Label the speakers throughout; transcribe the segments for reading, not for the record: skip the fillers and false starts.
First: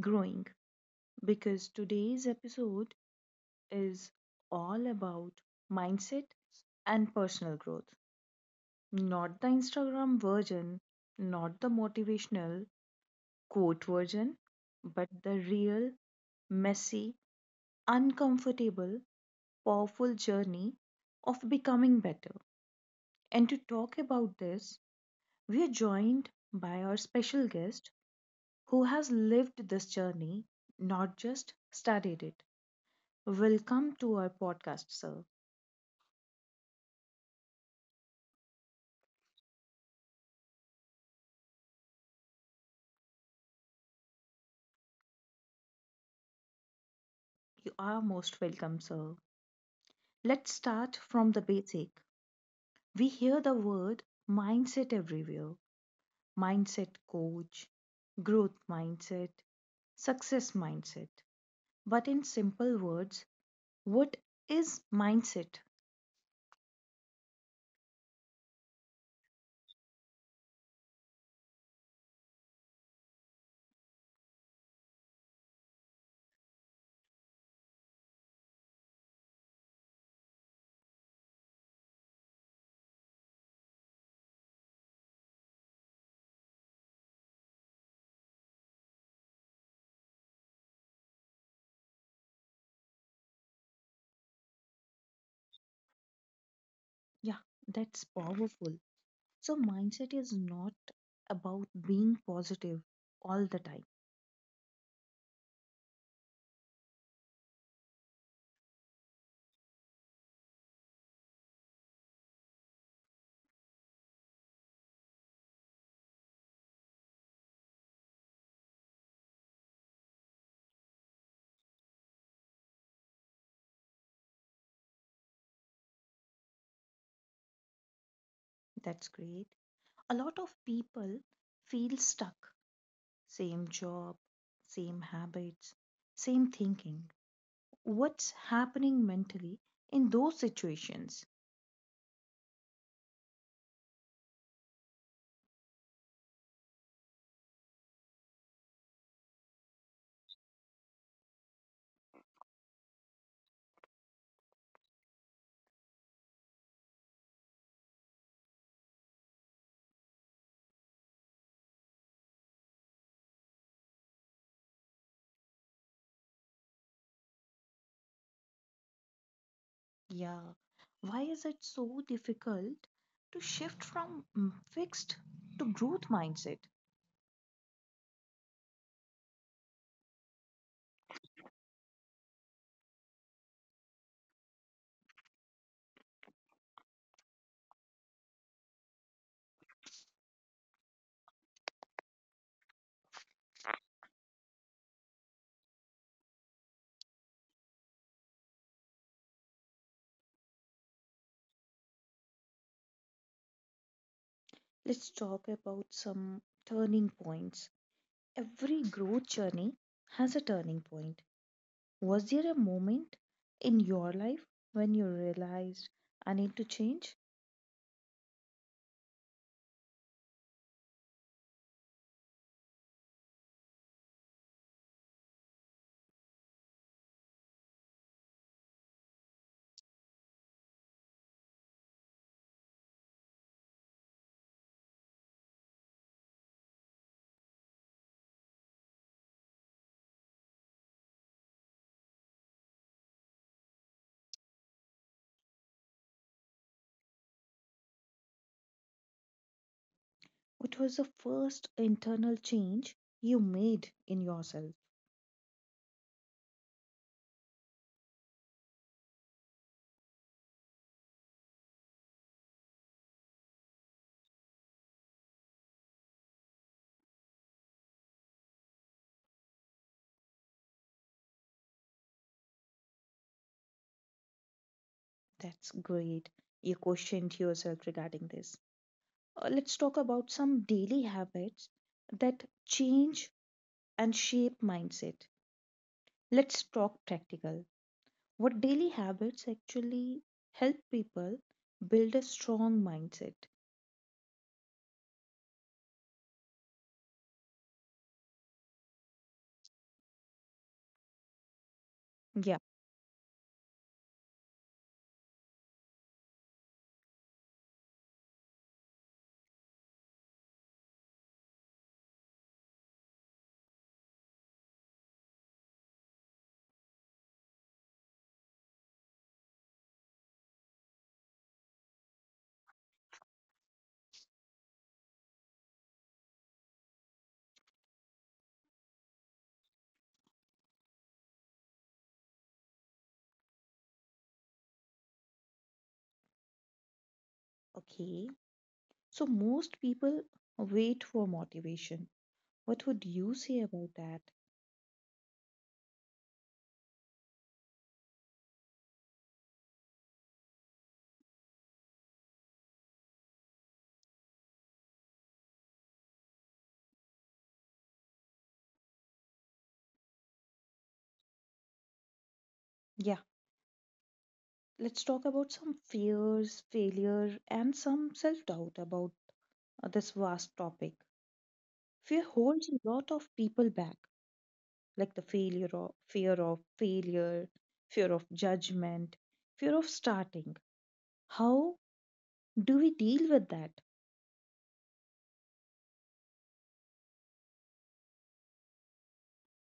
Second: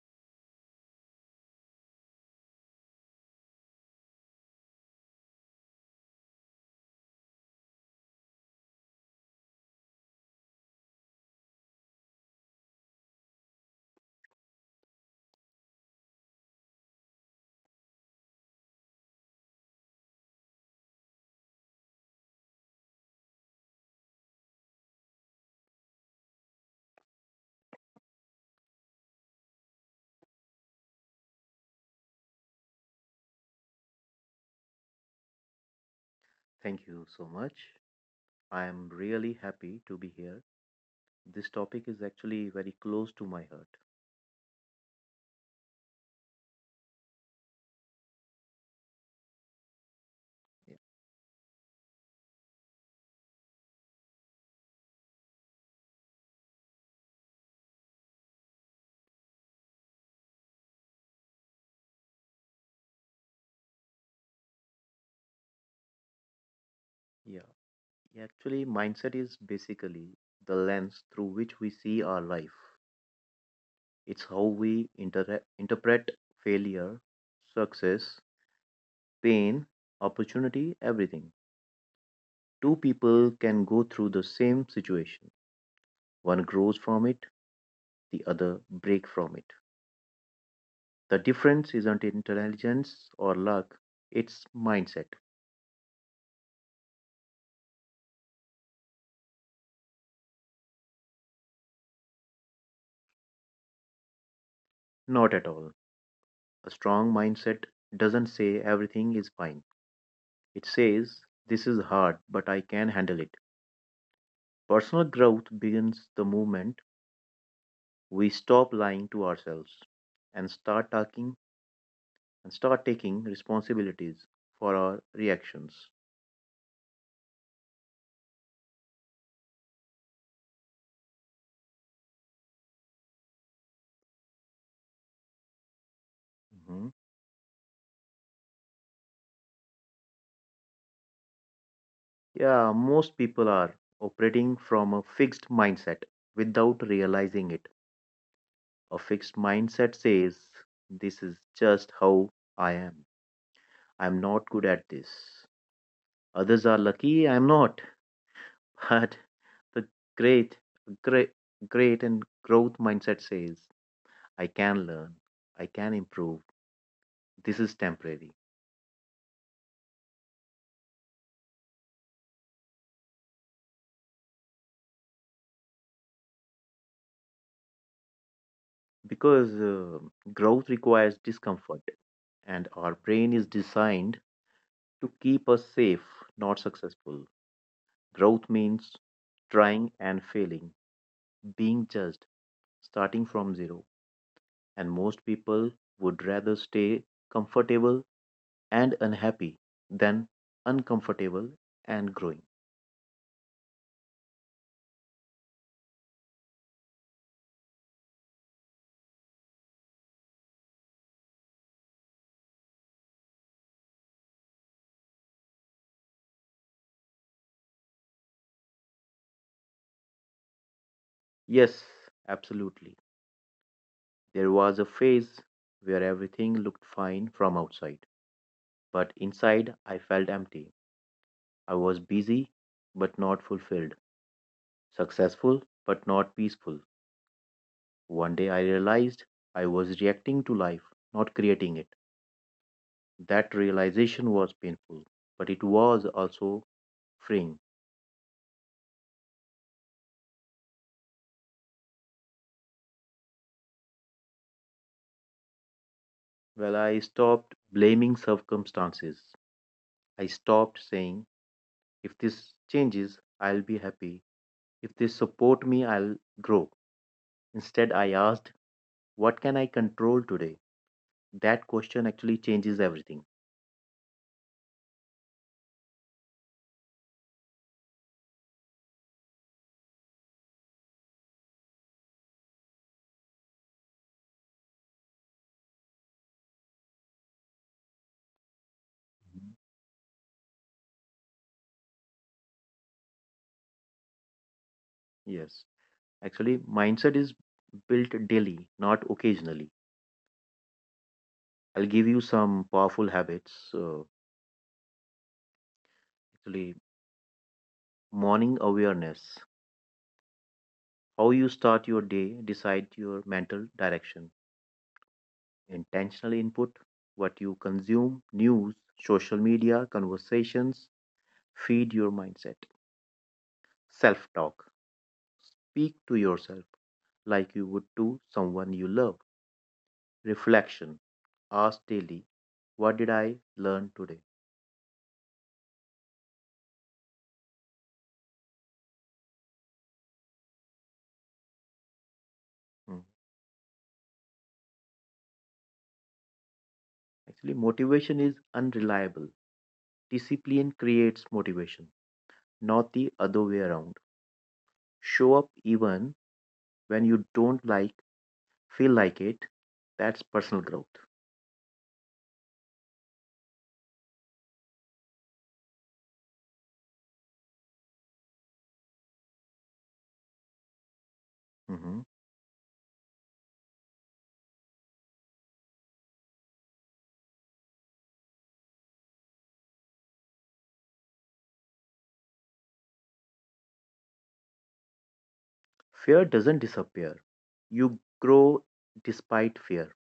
Speaker 1: growing? Because today's episode is all about mindset and personal growth, not the Instagram version, not the motivational quote version, but the real, messy, uncomfortable, powerful journey of becoming better. And to talk about this, we are joined by our special guest who has lived this journey, not just studied it. Welcome to our podcast, sir.
Speaker 2: Thank you so much. I am really happy to be here. This topic is actually very close to my heart.
Speaker 1: You are most welcome, sir. Let's
Speaker 2: Yeah.
Speaker 1: start from the basic. We hear the word mindset everywhere. Mindset coach, growth mindset, success mindset. But in simple words, what is mindset?
Speaker 2: Yeah. Yeah, actually, mindset is basically the lens through which we see our life. It's how we interpret failure, success, pain, opportunity, everything. Two people can go through the same situation. One grows from it, the other break from it. The difference isn't intelligence or luck, it's mindset.
Speaker 1: Yeah, that's powerful. So, mindset is not about being positive all the time.
Speaker 2: Not at all. A strong mindset doesn't say everything is fine. It says, this is hard, but I can handle it. Personal growth begins the moment we stop lying to ourselves and start talking and start taking responsibilities for our reactions.
Speaker 1: That's great. A lot of people feel stuck. Same job, same habits, same
Speaker 2: Mhm.
Speaker 1: thinking. What's happening mentally in those situations?
Speaker 2: Yeah, most people are operating from a fixed mindset without realizing it. A fixed mindset says, this is just how I am. I'm not good at this. Others are lucky I'm not. But the great, great, great and growth mindset says, I can learn, I can improve. This is temporary.
Speaker 1: Yeah. Why is it so difficult to shift from fixed to growth mindset?
Speaker 2: Because growth requires discomfort, and our brain is designed to keep us safe, not successful. Growth means trying and failing, being judged, starting from zero. And most people would rather stay comfortable and unhappy then uncomfortable and growing.
Speaker 1: Let's talk about some turning points. Every growth journey has a turning point. Was there a moment in your life when you realized I need to change?
Speaker 2: Yes, absolutely. There was a phase where everything looked fine from outside, but inside I felt empty. I was busy but not fulfilled, successful but not peaceful. One day I realized I was reacting to life, not creating it. That realization was painful, but it was also freeing.
Speaker 1: What was the first internal change you made in yourself?
Speaker 2: Well, I stopped blaming circumstances. I stopped saying, if this changes, I'll be happy. If they support me, I'll grow. Instead, I asked, what can I control today? That question actually changes everything.
Speaker 1: That's great. You questioned yourself regarding this. Let's talk about some daily habits that change and shape mindset. Let's talk practical. What
Speaker 2: Mhm.
Speaker 1: daily habits actually help people build a strong mindset?
Speaker 2: Yes, actually, mindset is built daily, not occasionally. I'll give you some powerful
Speaker 1: Yeah,
Speaker 2: habits. Actually, morning awareness. How you start your day decide your mental direction. Intentional input, what you consume, news, social media, conversations, feed your mindset. Self talk. Speak to yourself like you would to someone you love. Reflection. Ask daily, what did I learn today?
Speaker 1: okay. So most people wait for motivation.
Speaker 2: Mm.
Speaker 1: What would you say about that?
Speaker 2: Actually, motivation is unreliable. Discipline creates motivation, not the other way around. Show up even when you don't like, feel like it. That's personal growth.
Speaker 1: Yeah, let's talk about some fears, failure, and some self doubt about this vast topic.
Speaker 2: Mhm.
Speaker 1: Fear holds a lot of people back, like the failure of fear of failure, fear of judgment, fear of starting. How do we deal with that?
Speaker 2: Fear doesn't disappear. You grow despite fear.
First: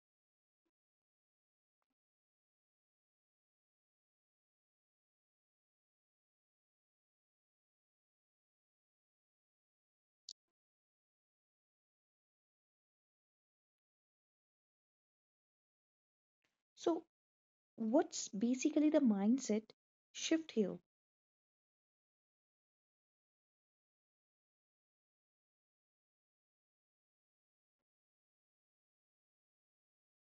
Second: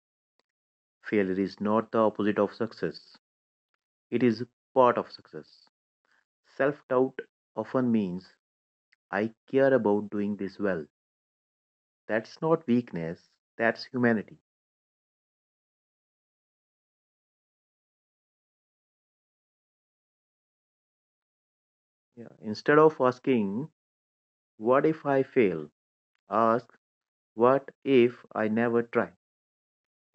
Speaker 2: Failure is not the opposite of success, it is part of success. Self doubt often means I care about doing this well. That's not weakness, that's humanity.
Speaker 1: So, what's basically the mindset shift here?
Speaker 2: Yeah. Instead of asking, what if I fail? Ask, what if I never try?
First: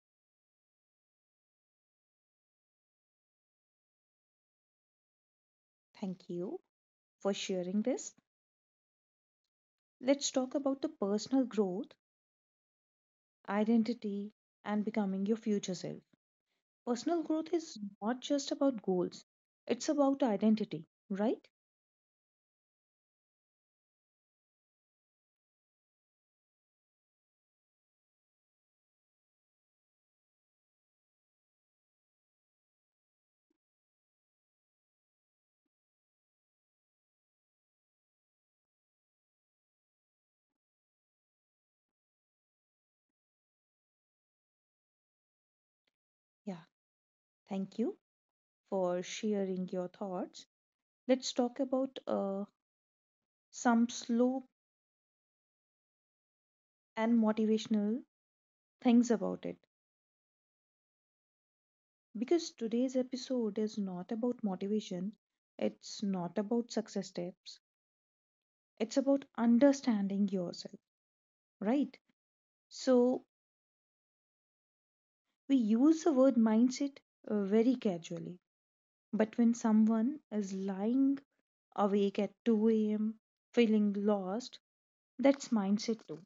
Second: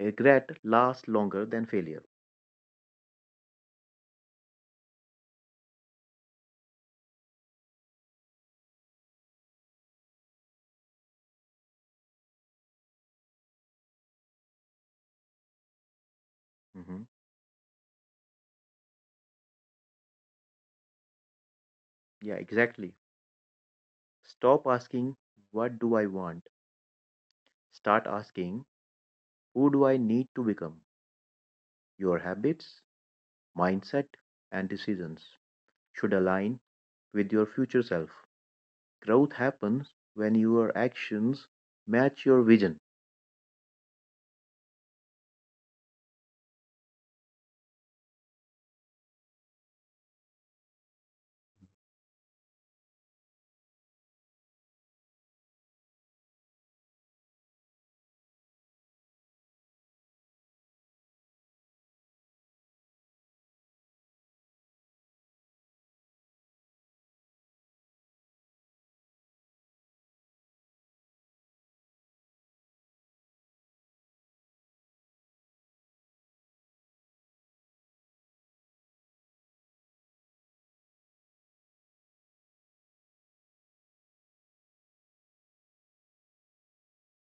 Speaker 2: Regret lasts longer than failure.
Speaker 1: Thank you for sharing this. Let's talk about the personal growth, identity, and becoming your future self.
Speaker 2: Hmm
Speaker 1: Personal growth is not just about goals, it's about identity, right?
Speaker 2: Yeah, exactly. Stop asking, what do I want? Start asking, who do I need to become? Your habits, mindset, and decisions should align with your future self. Growth happens when your actions match your vision.
Speaker 1: Yeah, thank you for sharing your thoughts. Let's talk about some slow and motivational things about it. Because today's episode is not about motivation, it's not about success tips, it's about understanding yourself, right? So, we use the word mindset very casually, but when someone is lying awake at 2 a.m., feeling lost, that's mindset too.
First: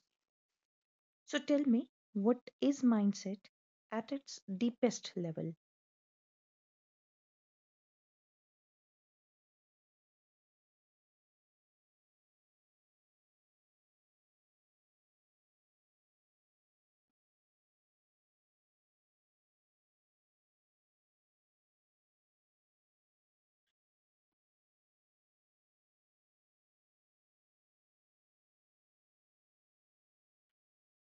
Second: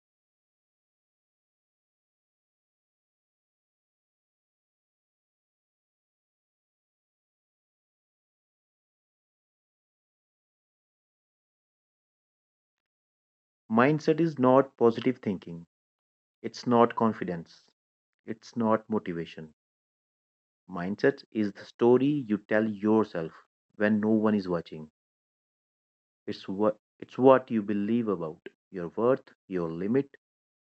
Speaker 1: So tell me, what is mindset at its deepest level?
Speaker 2: Mindset is not positive thinking, it's not confidence, it's not motivation. Mindset is the story you tell yourself when no one is watching. It's what you believe about your worth, your limit,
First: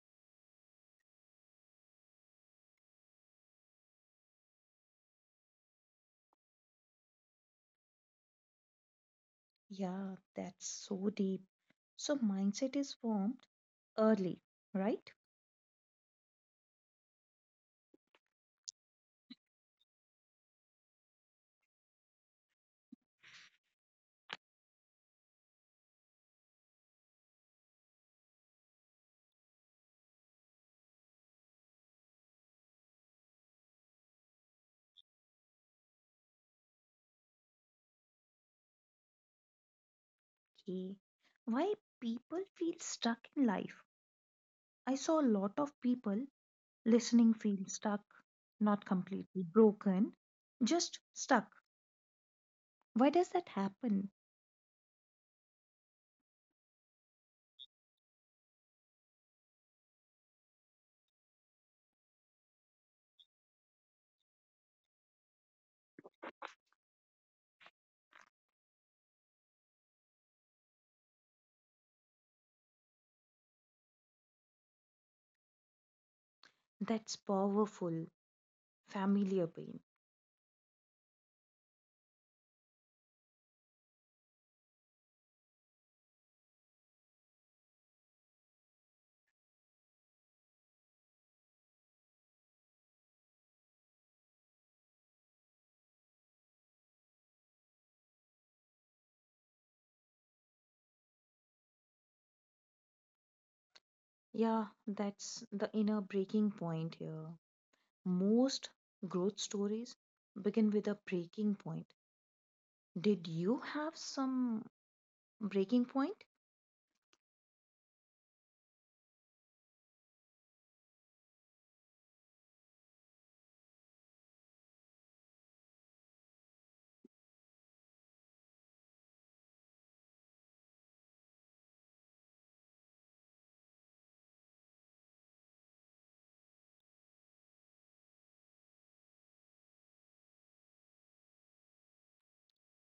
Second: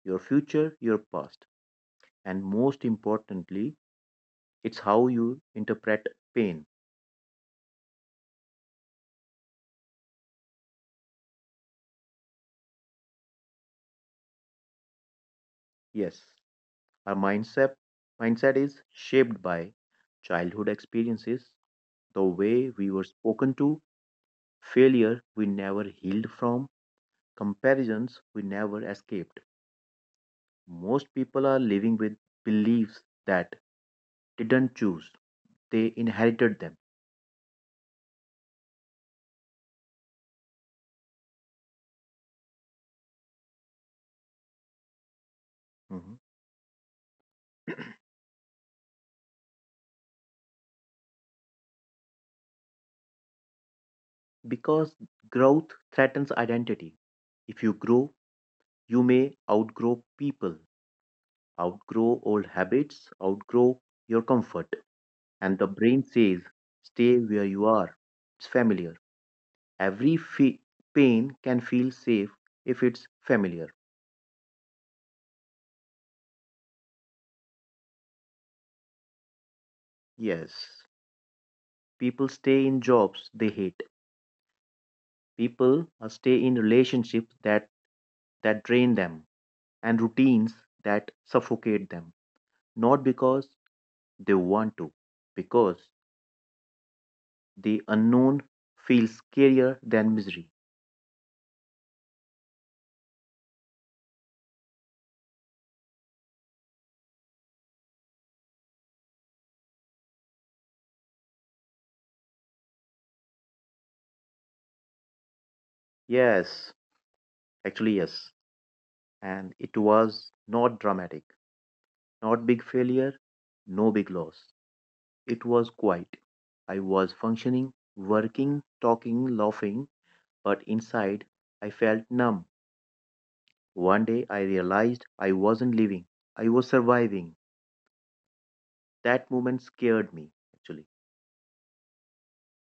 Speaker 2: your future, your past, and most importantly, it's how you interpret pain.
Speaker 1: Yeah, that's so deep. So mindset is formed early, right?
Speaker 2: Yes, our mindset is shaped by childhood experiences, the way we were spoken to, failure we never healed from, comparisons we never escaped. Most people are living with beliefs that they didn't choose, they inherited them.
Speaker 1: Okay. Why people feel stuck in life? I saw a lot of people
Speaker 2: Mhm.
Speaker 1: listening feel stuck, not completely broken, just stuck. Why does that happen?
Speaker 2: Because growth threatens identity. If you grow, you may outgrow people, outgrow old habits, outgrow your comfort. And the brain says, stay where you are. It's familiar. Every fe- Pain can feel safe if it's familiar.
Speaker 1: That's powerful, familiar pain.
Speaker 2: Yes, people stay in jobs they hate. People stay in relationships that drain them and routines that suffocate them. Not because they want to, because the unknown feels scarier than misery.
Speaker 1: Yeah, that's the inner breaking point here. Most growth stories begin with a breaking point. Did you have some breaking point?
Speaker 2: Yes, actually yes. And it was not dramatic, not big failure, no big loss. It was quiet. I was functioning, working, talking, laughing, but inside I felt numb. One day I realized I wasn't living, I was surviving. That moment scared me, actually.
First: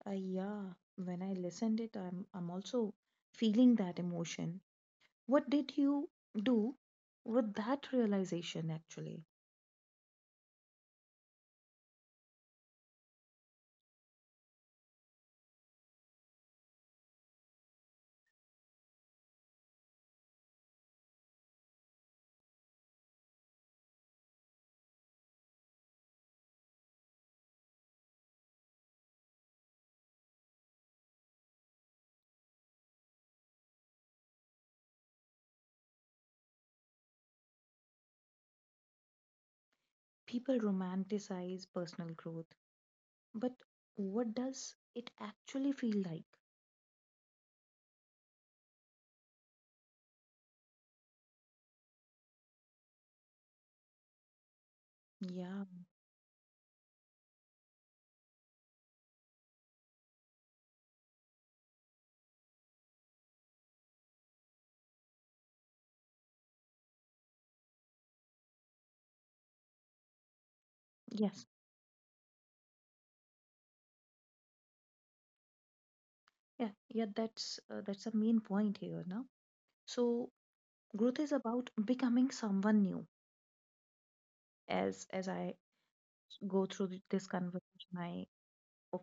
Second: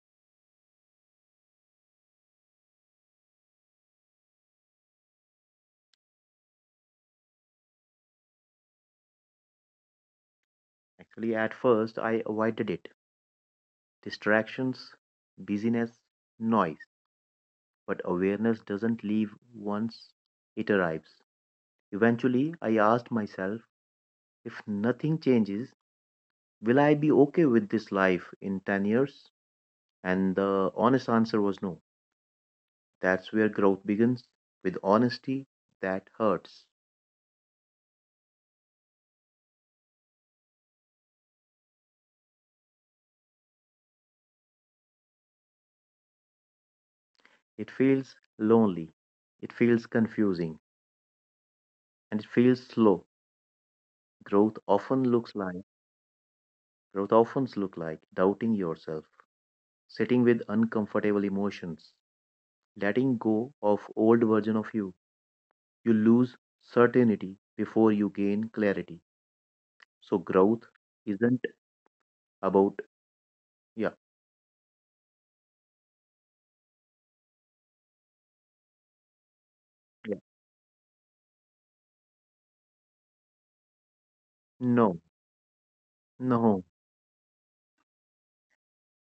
Speaker 1: Yeah, when I listened it, I'm also feeling that emotion. What did you do with that realization actually?
Speaker 2: Actually, at first I avoided it. Distractions, busyness, noise. But awareness doesn't leave once it arrives. Eventually, I asked myself, if nothing changes, will I be okay with this life in 10 years? And the honest answer was no. That's where growth begins, with honesty that hurts.
Speaker 1: People romanticize personal growth, but what does it actually feel like?
Speaker 2: It feels lonely, it feels confusing, and it feels slow. Growth often looks
Speaker 1: Yeah,
Speaker 2: like growth often look like doubting yourself, sitting with uncomfortable emotions, letting go of old version of you. You lose certainty before you gain clarity. So growth
Speaker 1: yes.
Speaker 2: isn't about yeah,
Speaker 1: Yeah, yeah, that's a main point here, no?
Speaker 2: yeah.
Speaker 1: So growth is about becoming someone new
Speaker 2: No,
Speaker 1: as I go
Speaker 2: no.
Speaker 1: through this conversation, I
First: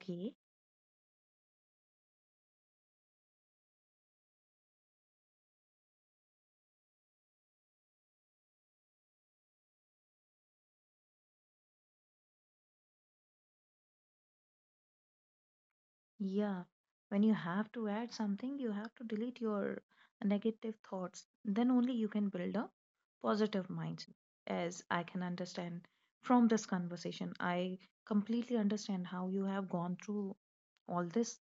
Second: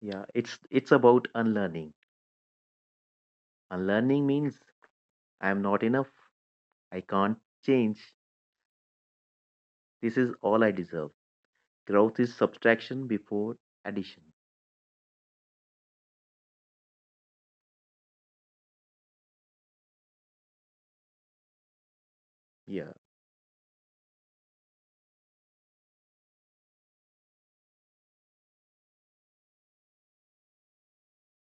Speaker 2: Yeah, it's about unlearning. Unlearning means I am not enough. I can't change. This is all I deserve. Growth is subtraction before addition.
Speaker 1: yeah. When you have to add something, you have to delete your negative thoughts. Then only you can build a
Speaker 2: Yeah.
Speaker 1: positive mindset. As I can understand from this conversation, I completely understand how you have gone through all these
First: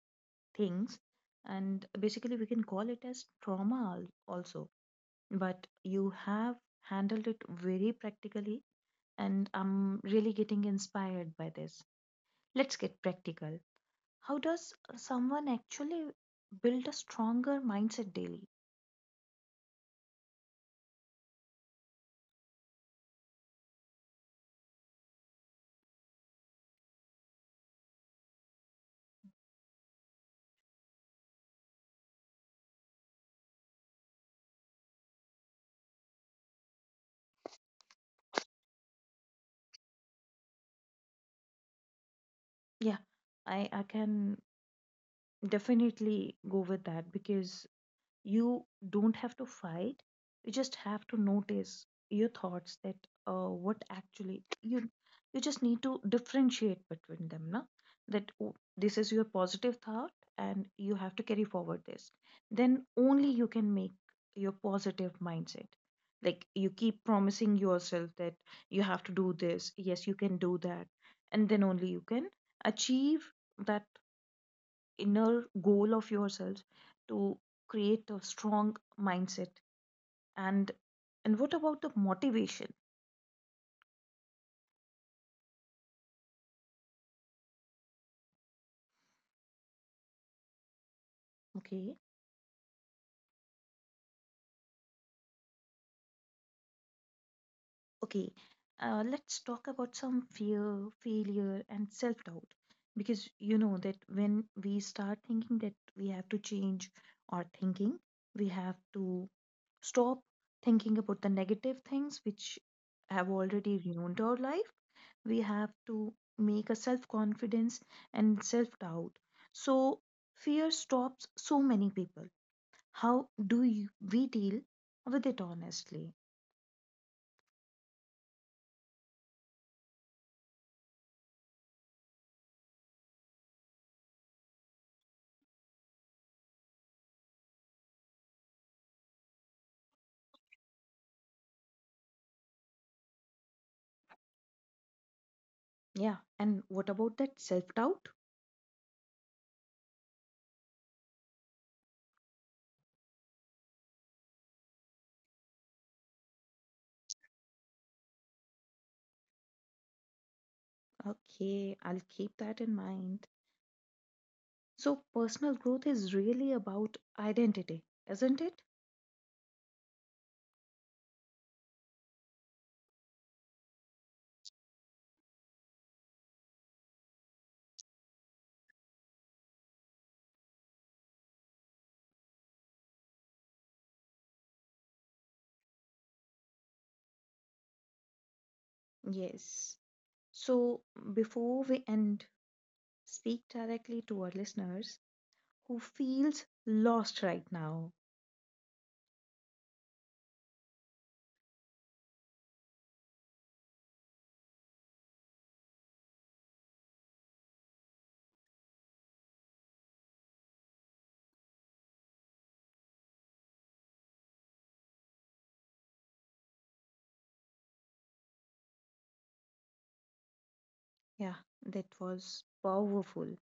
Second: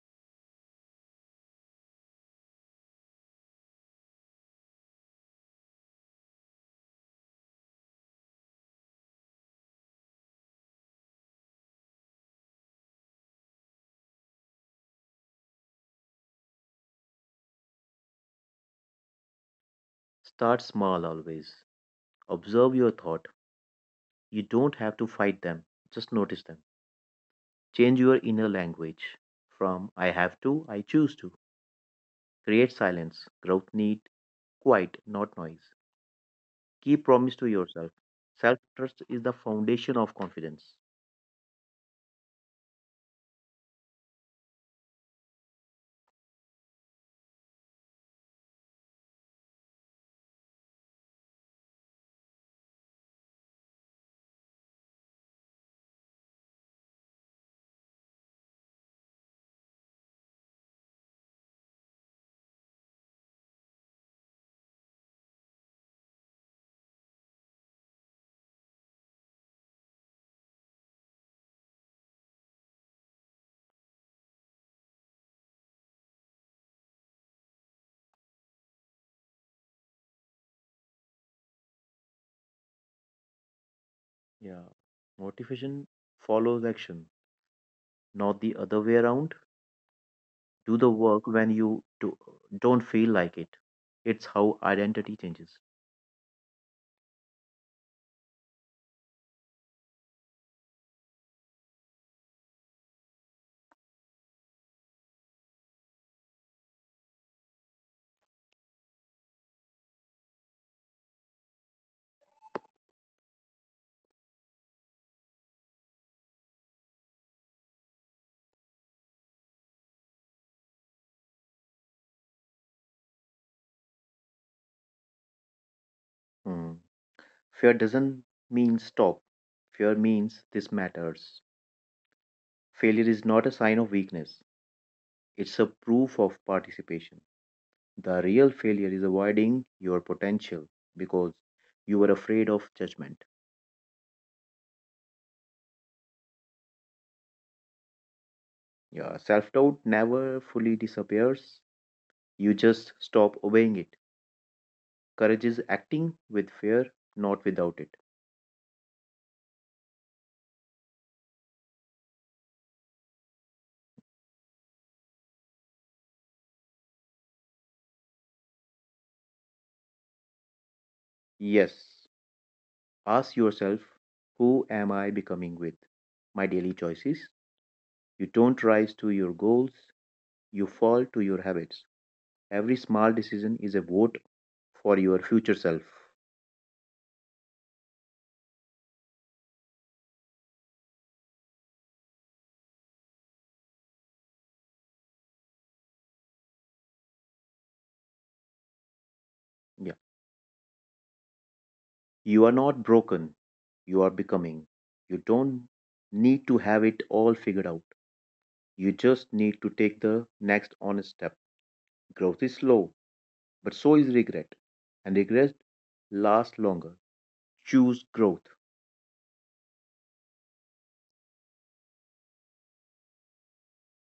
Speaker 1: things, and basically we can call it as trauma also. But you have handled it very practically and I'm really getting inspired by this. Let's get practical. How does someone actually build a stronger mindset daily?
Speaker 2: Start small always. Observe your thought. You don't have to fight them, just notice them. Change your inner language from I have to, I choose to. Create silence. Growth need quiet, not noise. Keep promise to yourself. Self trust is the foundation of confidence.
Speaker 1: Yeah, I can definitely go with that because you don't have to fight, you just have to notice your thoughts that what actually you, you just need to differentiate between them, na? That, oh, this is your positive thought and you have to carry forward this, then only you can make your positive mindset, like you keep promising yourself that you have to do this, yes you can do that, and then only you can achieve that inner goal of yourselves to create a strong mindset, and and what about the motivation?
Speaker 2: Yeah. Motivation follows action, not the other way around. Do the work when you do,
Speaker 1: Okay,
Speaker 2: don't feel like it. It's how identity changes.
Speaker 1: okay. Let's talk about some fear, failure and self-doubt because you know that when we start thinking that we have to change our thinking, we have to stop thinking about the negative things which have already ruined our life, we have to make a self confidence and self doubt. So, fear stops so many people. How do you, we deal with it honestly?
Speaker 2: Mm. Fear doesn't mean stop. Fear means this matters. Failure is not a sign of weakness, it's a proof of participation. The real failure is avoiding your potential because you were afraid of judgment.
Speaker 1: Yeah, and what about that self doubt?
Speaker 2: Yeah, self doubt never fully disappears, you just stop obeying it. Courage is acting with fear, not without it.
Speaker 1: Okay, I'll keep that in mind. So, personal growth is really about identity, isn't it?
Speaker 2: Yes, ask yourself, who am I becoming with my daily choices? You don't rise to your goals, you fall to your habits. Every small decision is a vote for your future self.
Speaker 1: Yes. So, before we end, speak directly to our listeners who feels lost right now.
Speaker 2: Yeah. You are not broken. You are becoming. You don't need to have it all figured out. You just need to take the next honest step. Growth is slow, but so is regret. And regret lasts longer. Choose growth.
Speaker 1: Yeah, that was powerful.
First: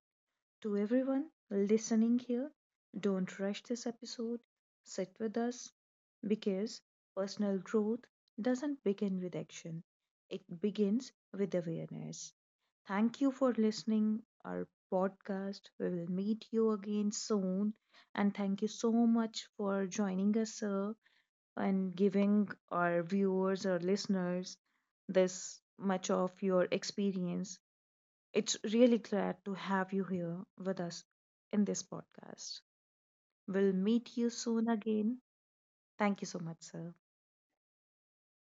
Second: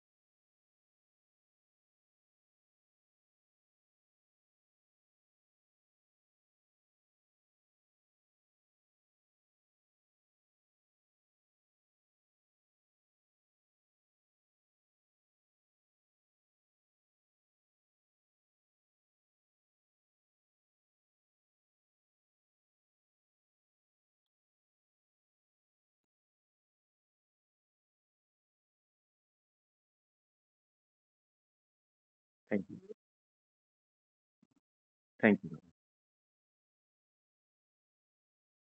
Speaker 1: To everyone listening here, don't rush this episode. Sit with us because personal growth doesn't begin with action, it begins with awareness. Thank you for listening our podcast. We will meet you again soon. And thank you so much for joining us, sir, and giving our viewers or listeners this much of your experience. It's really glad to have you here with us in this
Speaker 2: Thank
Speaker 1: podcast.
Speaker 2: you.
Speaker 1: We'll meet you soon again.
Speaker 2: Thank you.
Speaker 1: Thank you so much, sir.